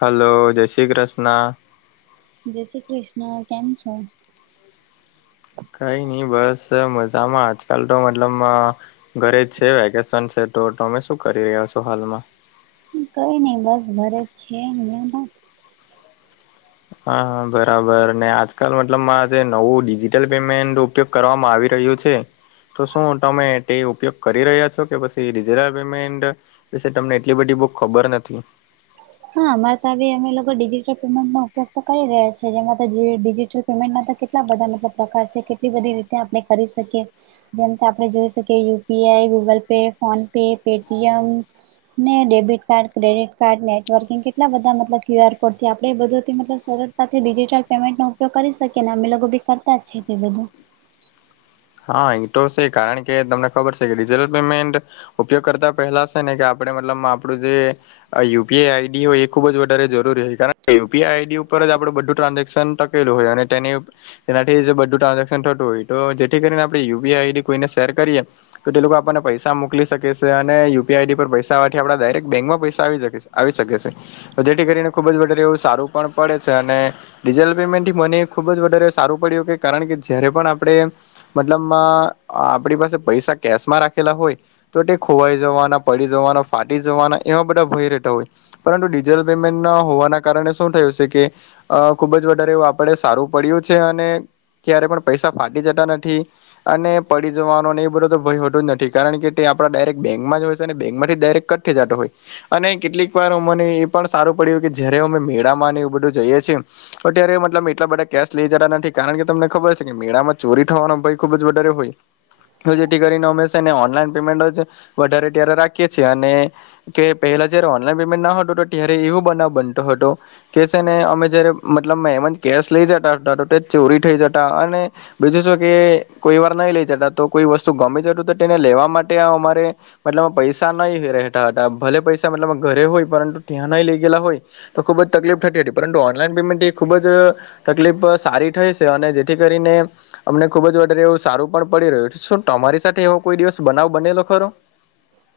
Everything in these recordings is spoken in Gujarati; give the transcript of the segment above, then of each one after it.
હલો જય શ્રી કૃષ્ણ જે શ્રી કૃષ્ણ કેમ છ. કઈ નઈ બસ મજામાં આજકાલ તો મતલબ ઘરે જ છે વેકેશન છે તો તમે શું કરી રહ્યા છો હાલમાં કઈ નઈિ બસ ઘરે જ છે, અમને તો હા બરાબર ને આજકાલ મતલબ મા જે નવું ડિજિટલ પેમેન્ટ ઉપયોગ કરવામાં આવી રહ્યું છે. તો શું તમે તે ઉપયોગ કરી રહ્યા છો કે પછી ડિજિટલ પેમેન્ટ પછ તમને એટલી બધી બુક ખબર નથી. હા અમારે તો અમે લોકો ડિજિટલ પેમેન્ટ નો ઉપયોગ તો કરી રહ્યા છે, જેમાં તોિજટલ પેમેન્ટમાં તો કેટલા બધા મતલબ પ્રકાર છે કેટલી બધી રીતે આપણે કરી શકીએ જેમથી આપણે જોઈ શકીએ UPI Google pay phone pay Paytm ને ડેબિટ કાર્ડ ક્રેડિટ કાર્ડ ને ંગ કેટલા બધા મતલબ ક્યુઆર કોડથી આપણે એ બધુંથીતલબ સરળતાથી ડિજિટલ પેમેન્ટ ન કરી શકીએ ને અમે લોકો બી કરતા જ છે, તે બધું હા અહી તો છે કારણ કે તમને ખબર છે કે ડિજિટલ પેમેન્ટ ઉપયોગ કરતા પહેલા છેને, કે આપણે મતલબ આપણું જે આ યુપીઆઈ આઈડી હોય એ ખૂબ જ વધારે જરૂરી હોય, કારણ યુપીઆઈ આઈડી ઉપર જડણે બધું ટ્રાન્ઝેક્શન હોય અને તે તેનાથી બધું ટ્રાન્ઝેક્શન થતું હોય તો કરીને આપણે યુપીઆ આઈડી કોઈને શેર કરીએ તો તે લોકો આપણને પૈસા મોકલી શકે છે, અને યુપીઆઈડી પર પૈસા આવવાથી આપણા ડાયરેક્ટ બેંકમાં પૈસા આવી શકે છે. આવી શકે છે, જેથી કરીને ખુબ જ વારે એવું સારું પણ પડે છે, અને ડિજિટલ પેમેન્ટ થી મને ખુબ જ વધારે સારું પડ્યું કે કારણ કે જયારે પણ આપડણે મતલબ આપડી પાસે પૈસા કેશમાં રાખેલા હોય. તો તે ખોવાઈ જવાના પડી જવાના ફાટી જવાના એવા બધા ભય રહેતા હોય. પરંતુ ડિજટલ પેમેન્ટ હોવાના કારણે શું થયું છે, કે અ ખુબ જ વધારે એવું આપડે સારું પડ્યું છે, અને ક્યારે પણ પૈસા ફાટી જતા નથી. ઠી અને પડી જવાનો એ બધલો તો ભય હોટું, જ નથી કારણ કે તે આપણા ડાયરેક્ટ બેન્કમાં જ હોય છે. અને બેંકમાંથી ડાયરેક્ટ કટ ઠજાતો હોય. અને કેટલીક વાર અમને એ પણ સારું પડ્યું કે જયારે અમે મેળામાં એવું બધું જઈએ છીએ. અત્યારે મતલબ એટલા બધા કેશ લઈ જતા નથી, કારણ કે તમને ખબર છે કે મેળામાં ચોરી થવાનો ભાઈ ખુબ જ વધારે હોય. હ જેથી કરીને હંમેશા, એને ઓનલાઈન પેમેન્ટ જ વધારે ત્યારે રાખીએ છીએ અને કે પહેલા જયારે ઓનલાઈન પેમેન્ટ ના હતુ, તો ત્યારે એવું બનાવ બનતો હતો. કે છે ને, અમે જયારે મતલબ મે એમ જ કેશ લઇ જતાોટે ચોરી થઇ જતા અને બીજું શ કે કોઈ વાર નહી લઈ જતા તો કોઈ વસ્તુ ગમી જત તો તેને લેવા માટે અમારે મતલબ પૈસા નહી રહેતા હતા ભલે પૈસા મતલબ ઘરે હોય પરંતુ ત્યાં ન લઇ ગયેલા હોય. તો ખૂબ જ તકલીફ થતી હતી, પરંતુ ઓનલાઈન પેમેન્ટ એ ખૂબજ તકલીફ સારી થઈ છે, અને જેથી કરીને અમને ખૂબ જ વધારે એવું સારું પણ પડી રહ્યું છે. શું તમારી સાથે એવો કોઈ દિવસ બનાવ બનેલો ખરો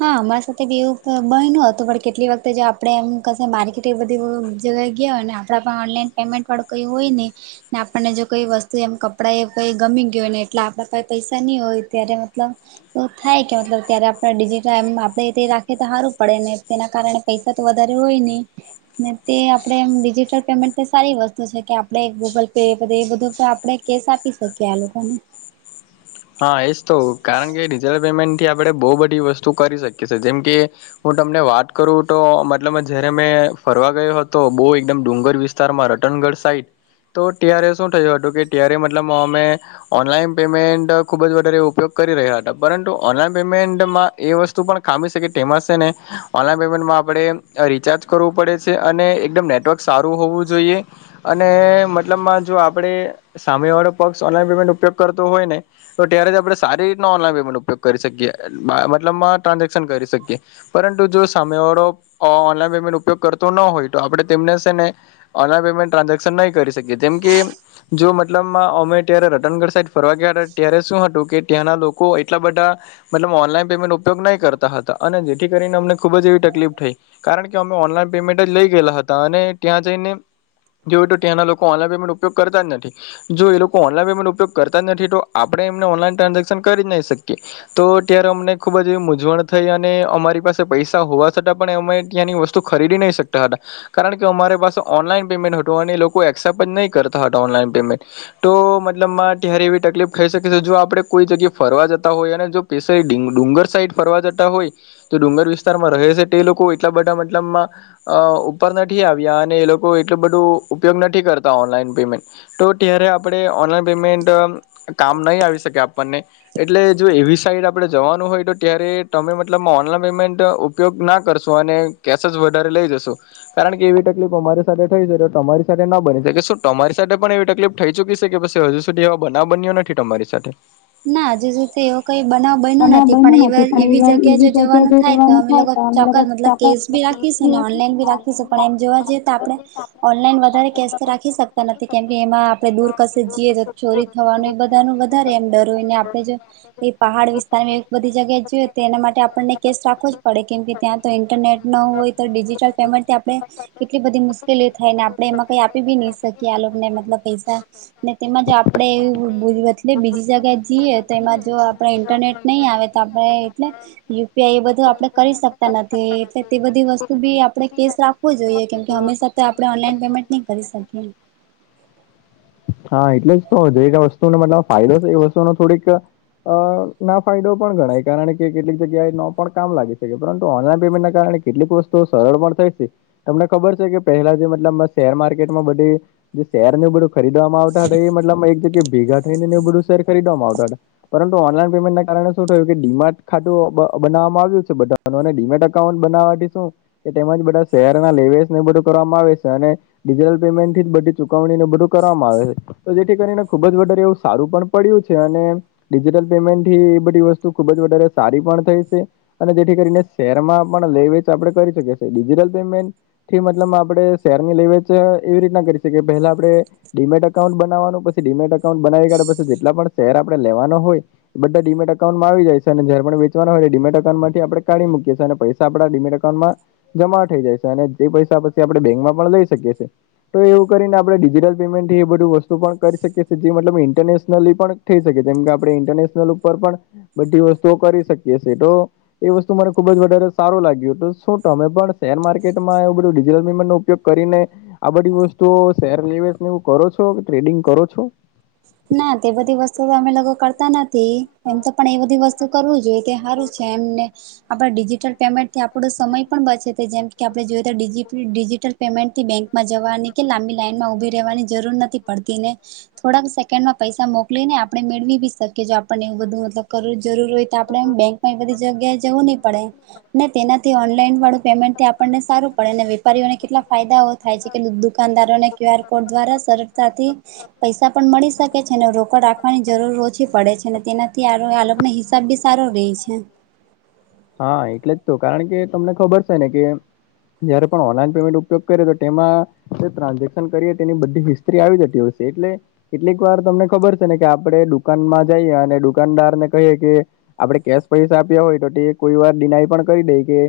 હા, અમારા સાથે બવું બય ન હતુ પણ કેટલી વખતે આપડે એમ ક મા કેટલી બધી જગ્યાએ ગયા હોય ને આપણા પણ ઓનલાઈન પેમેન્ટવાળું કયું હોય, ને ને આપણને જો કઈ વસ્તુ એમ કપડા એ કઈ ગમી ગય હોય ને એટલે આપણા પાસે પૈસા નઈ હોય, ત્યારે મતલબ તો થાય કે મતલબ ત્યારે આપણે એમ આપડે તે રાખી તો સારું પડે ને તેના કારણે પૈસા તો વધારે હોય, નહ ને તે આપણેે એમ ડિજિટલ પેમેન્ટ સારી વસ્તુ છે. કે આપડે ગૂગલ પે એ બધું આપણેે કેસ આપી શકીએ આ લોકોને હા એજ તો કારણ કે ડિજિટલ પેમેન્ટ થી આપણે બહુ બધી વસ્તુ કરી શકીએ છીએ, જેમ કે હું તમને વાત કરું તો મતલબ જયારે મેં ફરવા ગયો હતો બહુ એકદમ ડુંગર વિસ્ત વિતાર માં રટનગઢ સાઈટ તો ટીઆરએ શું થયું હતુ, કે ટીઆરએ મતલબ અમે ઓનલાઈન પેમેન્ટ ખૂબ જ વધારે ઉપયોગ કરી રહ્યા હતા પરંતુ ઓનલાઈન પેમેન્ટમાં એ વસ્તુ પણ ખામી શકે તેમાં છેને. ઓનલાઈન પેમેન્ટમાં આપણે રિચાર્જ કરવું પડે છે, અને એકદમ નેટવર્ક સારું હોવુ જોઈએ. અને મતલબમાં જો આપડે સામે વાળો પક્ષ ઓનલાઈન પેમેન્ટ ઉપયોગ કરતો હોય, ને તો ત્યારેથી આપણે સારી રીતના ઓનલાઈન પેમેન્ટ ઉપયોગ કરી શકીએ મતલબમાં ટ્રાન્ઝેક્શન કરી શકીએ. પરંતુ જો સામે વાળો ઓનલાઈન પેમેન્ટ ઉપયોગ કરતો ન હોય, તો આપણે તેમને છેને. ઓનલાઈન પેમેન્ટ ટ્રાન્ઝેક્શન નહી, કરી શકીએ તેમમ કે જો મતલબ અમે ત્યારે રતનગઢ સાઈડ ફરવા ગયા હતા. ત્યારે શું હતુ, કે ત્યાંના લોકો એટલા બધા મતલબ ઓનલાઈન પેમેન્ટ ઉપયોગ નહી કરતા હતા, અને જેથી કરીને અમને ખુબ જ એવી તકલીફ થઈ. કારણ કે અમે ઓનલાઈન પેમેન્ટ જ લઇ ગયેલા હતા, અને ત્યાં જઈને જો હોય તો ત્યાંના લોકો ઓનલાઈન પેમેન્ટ ઉપયોગ કરતા જ નથી જો એ લોકો ઓનલાઈન પેમેન્ટ ઉપયોગ કરતા જ નથી, તો આપણે એમને ઓનલાઈન ટ્રાન્ઝેક્શન કરી જ નહી, શકીએ તો ત્યારે અમને ખુબ જ એવી મૂંવણ થઈ અને અમારી પાસે પૈસા હોવા છતાં પણ અમે ત્યાંની વસ્તુ તો ખરીદી નહીંકતા, હતાટ કારણ કે અમારી પાસે ઓનલાઈન પેમેન્ટ હતું અને લોકો એસેપ્ટ જ નહી કરતા હતા ઓનલાન પેમેન્ટ તો મતલબમાં તારી એવી તકલીફ કઈ શકે છે જો આપડે કોઈ જગ્યાએ ફરવા જતા હોય અને જો પેશ ડુંગર સાઈડ ફરવા જતા હોય. તો ડુંગર વિસ્તારમાં રહે છે, તે લોકો એટલા બધા મતલબમાં અ ઉપર નથી આવ્યા અને એ લોકો એટલું બધું ઉપયોગ નથી, કરતા ઓનલાઈન પેમેન્ટ તો ત્યારે આપડે ઓનલાઈન પેમેન્ટ કામ નહી આવી શકે આપણને. એટલે જો એવી સાઈટે આપણે જવાનું હોય, તો ત્યારે તમે મતલબ ઓનલાઈન પેમેન્ટ ઉપયોગ ના કરશો. અને. કેસ જ વધારે લઈ જશો કારણ કે એવી તકલીફ અમારી સાથે થઈ. શકે તો તમારી સાથે ના બની શકે શું તમારી સાથે પણ એવી તકલીફ થઈ ચુકી છે, કે પી હજુ સુધી એવા બનાવ બન્યો નથી તમારી સાથે ના હજુ સુધી એવો કઈ બનાવ બન્યું નથી પણ એ એવી જગ્યા જો જવાનું થાય તો અમે લોકો ચોક્કસ લ કેશ ભી રાખીશ ને ઓનલાઈન બી રાખીશું પણ એમ જોવા જઈએ તો આપણે ઓનલાઈન વધારે કેશ તો રાખી, શએ. નથી કેમ કે એમાં આપડે દૂર કશે જઈએ, તો ચોરી થવાનું એ બધા ન વધારે એમ ડર એને આપણે જ એ પહાડ વિસ્તારની એક બધી જગ્યાએ જોઈએ તો એના માટે આપણને કેસ રાખવો જ પડે કેમ કે ત્યાં તો ઇન્ટરનેટ ન હોય તો ડિજિટલ પેમેન્ટથી આપણે કેટલી બધી મુશ્કેલી થાય ને આપડણે એમાં કઈ આપી બી નઈ શકીએ આ લોકોને, મતલબ પૈસા ને તેમાંજ આપડે એતલે બીજી જગ્યાએ. જઈએ તો એમાં જો આપણે ઇન્ટરનેટ નહીં આવે, તો આપણે એટલે. યુપીઆઈ એ બધું આપડે કરી શકતા નથી. એટલે તે બધી વસ્તુ ભી આપણે કેસ રાખ. જોઈએ, કેમ કે હંમેશા તો આપણે ઓનલાઈન પેમેન્ટ નહીં કરી શકીએ. હા એટલે જ તો જે વસ્તુ ને મતલબ ફાયદો છે. એ વસ્તુનો થોડીક. અ ના ફાયદો પણ ગણાય, કારણ કે કેટલીક જગ્યાએ ન પણ કામ લાગી શકે પરંતુ ઓનલાઈન પેમેન્ટ કારણે. કેટલીક વસ્તુઓ સરળ પણ થાય છે. તમને ખબર છે, કે પહેલા જે મતલબ શેર માર્કેટમાં બધી જે શેર ન બધું. ખરીદવામાં આવતા હતા એ મતલબમાં એક જગ્યા ભેગા થઈ ને એવું બધું શૅર ખરીદવામાં આવતા હતા. પરંતુ ઓનલાઈન પેમેન્ટના કારણે શું થયું, કે ડીમેટ ખાતું બનાવવામાં આવ્યું છે. બધા. ને ડીમેટ એકાઉન્ટ બનાવવાથી શું, કે તેમાં જ બધા શૅરના લેવેસ ને બધું કરવામાં આવે છે. અને ડિજિટલ પેમેન્ટ થી જ બધી ચુકવણી ને બધું કરવામાં આવે છે, તો જેથી કરીને. ખુબ જ વધારે એવું સારું પણ પડ્યું છે. અને. ડિજિટલ પેમેન્ટ એ બધી વસ્તુ ખુબ જ વધારે સારી પણ થઈ છે. અને જેથી કરીને શેરમાં પણ લે વેચ આપડે કરી શકીએ. Digital payment. મતલબ માં આપડે શેરની લે વેચ એવી રીતના કરી શકીએ, પહેલા આપડે. ડીમેટ અકાઉન્ટ બનાવવાનું પછી ડીમેટ અકાઉન્ટ બનાવી કાઢે પછી જેટલા પણ શેર આપડે લેવાનો હોય. બધા ડીમેટ અકાઉન્ટમાં આવી જાય છે, અને જ્યારે પણ વેચવાના હોય એટલે ડીમેટ અકાઉન્ટમાંથી આપણે કાઢી મૂકીએ અને પૈસા આપડા ડિમેટ અકાઉન્ટમાં જમા થઈ જાય છે. અને તે પૈસા પછી આપણેે બેંક માં પણ લઈ શકીએ છીએ. તો એવું કરીને આપણે ડિજિટલ પેમેન્ટ થી એ બધી વસ્તુ પણ કરી જે મતલબ ઇન્ટરનેશનલી પણ થઈ શકે, જેમ કે આપણે ઇન્ટરનેશનલ ઉપર પણ બધી વસ્તુઓ કરી શકીય છે, તો એ વસ્તુ મને ખુબ જ વધારે સારું લાગ્યું તો, શું તમે પણ શેર માર્કેટમાં એવું બધું ડિજિટલમેન્ટનો ઉપયોગ કરીને આ બધી વસ્તુઓ શેર નિવેસ ને એવું કરો છો, ટ્રેડિંગ કરો છો, ના, તે બધી વસ્તુ તો અમે લોકો કરતા નથી. એમ તો પણ એ બધી વસ્તુ કરવું જોઈએ, કે સારું છે એમને આપણે ડિજિટલ પેમેન્ટ થી આપણો સમય પણ બચે, જેમ કે આપડે જોઈએ તો ડિજિટલ પેમેન્ટ થી બેંકમાં જવાની કે લાંબી લાઈનમાં ઉભી રહેવાની જરૂર નથી પડતી ને થોડાક કેનમાં પૈસા મોકલીને આપણે મેળવી બી શકીએ છે. પણ એવું બધું મતલબ કરવું જરૂર હોય, તો આપણે બેંકમાં એ બધી જગ્યાએ જવું નહી પડે. ને તેનાથી ઓનલાઈન વાળું પેમેન્ટથી આપણને સારું પડે અને વેપારીઓને કેટલા ફાયદા હોય. થાય છે, કે દુકાનદારોને ક્યુ આર કોડ દ્વારા સરળતાથી પૈસા પણ મળી શકે છે અને રોકડ રાખવાની જરૂર ઓછી પડે છે. ત્યારે આ લોકનો હિસાબ બી સારો રહે છે. હા, એટલે જ તો કારણ કે તમને ખબર છે ને કે જયારે પણ ઓનલાઈન પેમેન્ટ ઉપયોગ કરે, તો તેમાં ટ્રાન્ઝેક્શન કરીએ તેની બધી હિસ્ટ્રી આવી જતી હોય છે. એટલે કેટલીક વાર તમને ખબર છે ને કે આપણે દુકાનમાં જઈએ અને દુકાનદાર ને કહીએ, કે આપડણે કેશ પૈસા આપ્યા હોય તો તે કોઈ વાર ડિનાય પણ કરી દે કે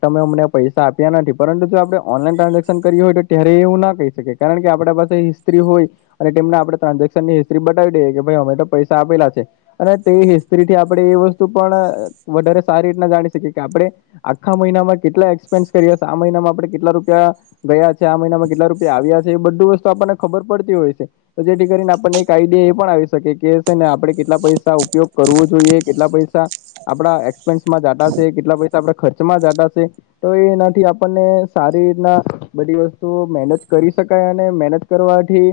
તમે અમને પૈસા આપ્યા નથી પરંતુ જો આપડણે ઓનલાઈન ટ્રાન્ઝેક્શન કરીયું હોય તો ત્યારે એવું ના કહી શકી કારણ કે આપણા પાસે હિસ્ટ્રી હોય અને તેમને આપણે ટ્રાન્ઝેક્શન ની હિસ્ટ્રી બતાવી દઈએ કે ભાઈ અમે તો પૈસા આપેલા છે. અને તે હિસ્ટ્રી થી આપણે એ વસ્તુ પણ વધારે સારી રીતના જાણી શકીએ, કે આપણે આખા મહિનામાં કેટલા એક્સપેન્સ કર્યા હતા. આ મહિનામાં આપડે કેટલા રૂપિયા ગયા છે. આ મહિનામાં કેટલા રૂપિયા આવ્યા છે, એ બધું વસ્તુ આપણને ખબર પડતી હોય છે. તો જેથી કરીને આપણને એક આઈડિયા એ પણ આવી શકે, કે છે ને આપણે કેટલા પૈસા ઉપયોગ કરવો જોઈએ, કેટલા પૈસા આપડા એક્સપેન્સમાં જાતાશે, કેટલા પૈસા આપડા ખર્ચમાં જાતાશે, તો એ એનાથી આપણને સારી રીતના બધી વસ્તુઓ મેનેજ કરી શકાય અને મેનેજ કરવાથી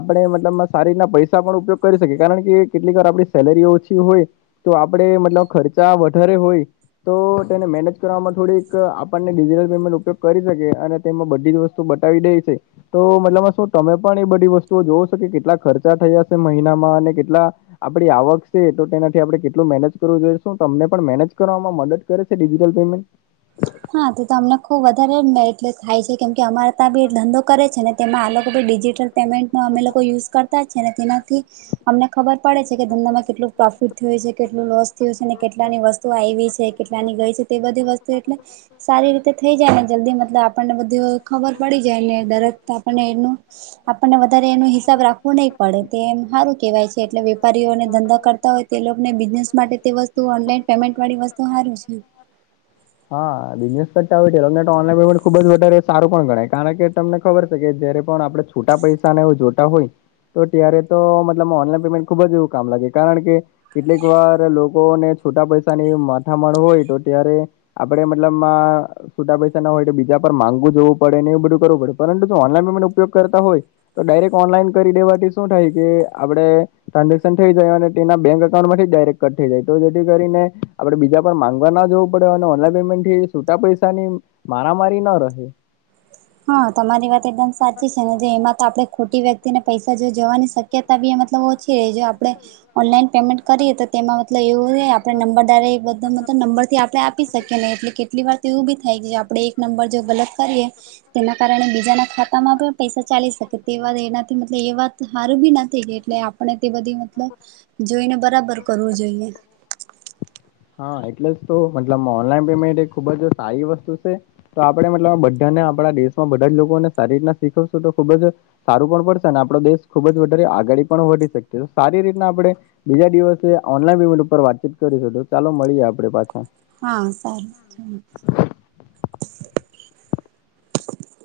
આપણે મતલબમાં સારી રીતના પૈસા પણ ઉપયોગ કરી શકીએ. કારણ કે કેટલીકવાર આપડી સેલરી ઓછી હોય, તો આપડે મતલબ ખર્ચા વધારે હોય. તો તેને મેનેજ કરવામાં થોડીક આપણને ડિજિટલ પેમેન્ટ ઉપયોગ કરી શકીએ. અને તેમાં બધી જ વસ્તુ તો બતાાવી દે છે તો મતલબ શું તમે પણ એ બધી વસ્તુઓ જોવ છો કે કેટલા ખર્ચા થયા હશે મહિનામાં અને કેટલા આપડી આવક છે તો તેનાથી આપડણે કેટલું મેનેજ કરવું જોઈએ શું તમને પણ મેનેજ કરવામાં મદદ કરે છે ડિજિટલ પેમેન્ટ. હા તો તો તમને ખુબ વધારે મે એટલે થાય છે કેમ કે અમા ત્યાં બ એ ધંધો કરે છે ને તેમાં આ લોકો ભી ડિજિટલ પેમેન્ટનો અમે લોકો યુઝ કરતા તા છે ને તેનાથી અમને ખબર પડે છે કે ધંધામાં કેટલું પ્રોફિટ થયું છે કેટલું લોસ થયુ છે ને કેટલાની વસ્તુ તુ આવી છે કેટલાની ગઈ છે તે બધી વસ્તુ એટલે સારી રીતે થઈ જાય ને જલ્દી મતલબ આપણને બધું ખબર પડી જાય ને દરદ આપણને એનું આપણને વધારે એનો હિસાબ રાખવો નહી પડે તે એમ સારું કેહેવાય છે એટલે વેપારીઓને ધંધા કરતા હોય તેને બિઝનેસ માટે વસ્તુ ઓનલાઈન પેમેન્ટ વાળી વસ્તુ સારૂ છે એમ. હા બિઝનેસ કરતા હોય ઓનલાઈન પેમેન્ટ ખુબ જ વધારે સારું પણ ગણાય કારણ કે તમને ખબર છે કે જયારે પણ આપણે છૂટા પૈસા ને જો હોય તો ત્યારે તો મતલ ઓનલાઈન પેમેન્ટ ખુબ જ એવું કામ લાગે કારણ કે કેટલીક વાર લોકોને છોટા પૈસાની માથા માણ હોય તો ત્યારે આપણે મતલબમાં છુંટા પૈસા ના હોય તો બીજા પર માંગું જોવું પડેને એવ બધું કરવું પડે પરંતું જો ઓનલાઈન પમેન્ટ ઉપયોગ કરતા હોય તો ડાયરેક્ટ ઓનલાઈન કરી દેવાથી શું થાય કે આપડે ટ્રાન્ઝેક્શન થઈ જાય અને તેના બેંક અઉન્ટમાંથી જ ડાયરેક્ટ કટ થઈ જાય તો જેથી કરીને આપડે બીજા માંગવા ના જોવું પડે અને ઓનલાઈન પેમેન્ટ થી છૂટા પૈસાની મારામારી ના રહે. હા તમારી વાત એકદમ સાચી છે ને જે એમાં તો આપણે ખોટી વ્યક્તિને પૈસા જો જવાની શક તા ઓછી હોય જો આપણે ઓનલાઈન પેમેન્ટ કરીએ તો તેમાં મતલબ એવું આપણે નંબર દારે એ બધા મતલબ નંબરથી આપણે આપી શકીએ નહી એટલે કે કેટલી વાર તો એવું બી થાય કે આપડે એક નંબર જો ગલત કરીએ એના કારણે બીજાના ખાતામાં પણ પૈસા ચાલી શકે તે વાત એનાથી મત એ વાત સારું બી નથી એટલે પણ તે બધી મતલબ જોઈને બરાબર કરવું જોઈએ. હા એટલે જ તો મતલબ ઓનલાઈન પેમેન્ટ એ ખુબ જ સારી વસ્તુ છે. તો આપણે મતલબ બધાને આપણા દેશમાં બધા જ લોકોને સારી રીતના શીખવશું તો ખુબ જ સારું પણ પડશે આપડો દેશ ખુબ જ વધારે આગળ પણ વધી શકશે સારી રીતના આપણે બીજા દિવસે ઓનલાઈન પેમેન્ટ ઉપર વાતચીત કરી હોય તો ચાલો મળીએ આપડે પાછા. હા સારૂ.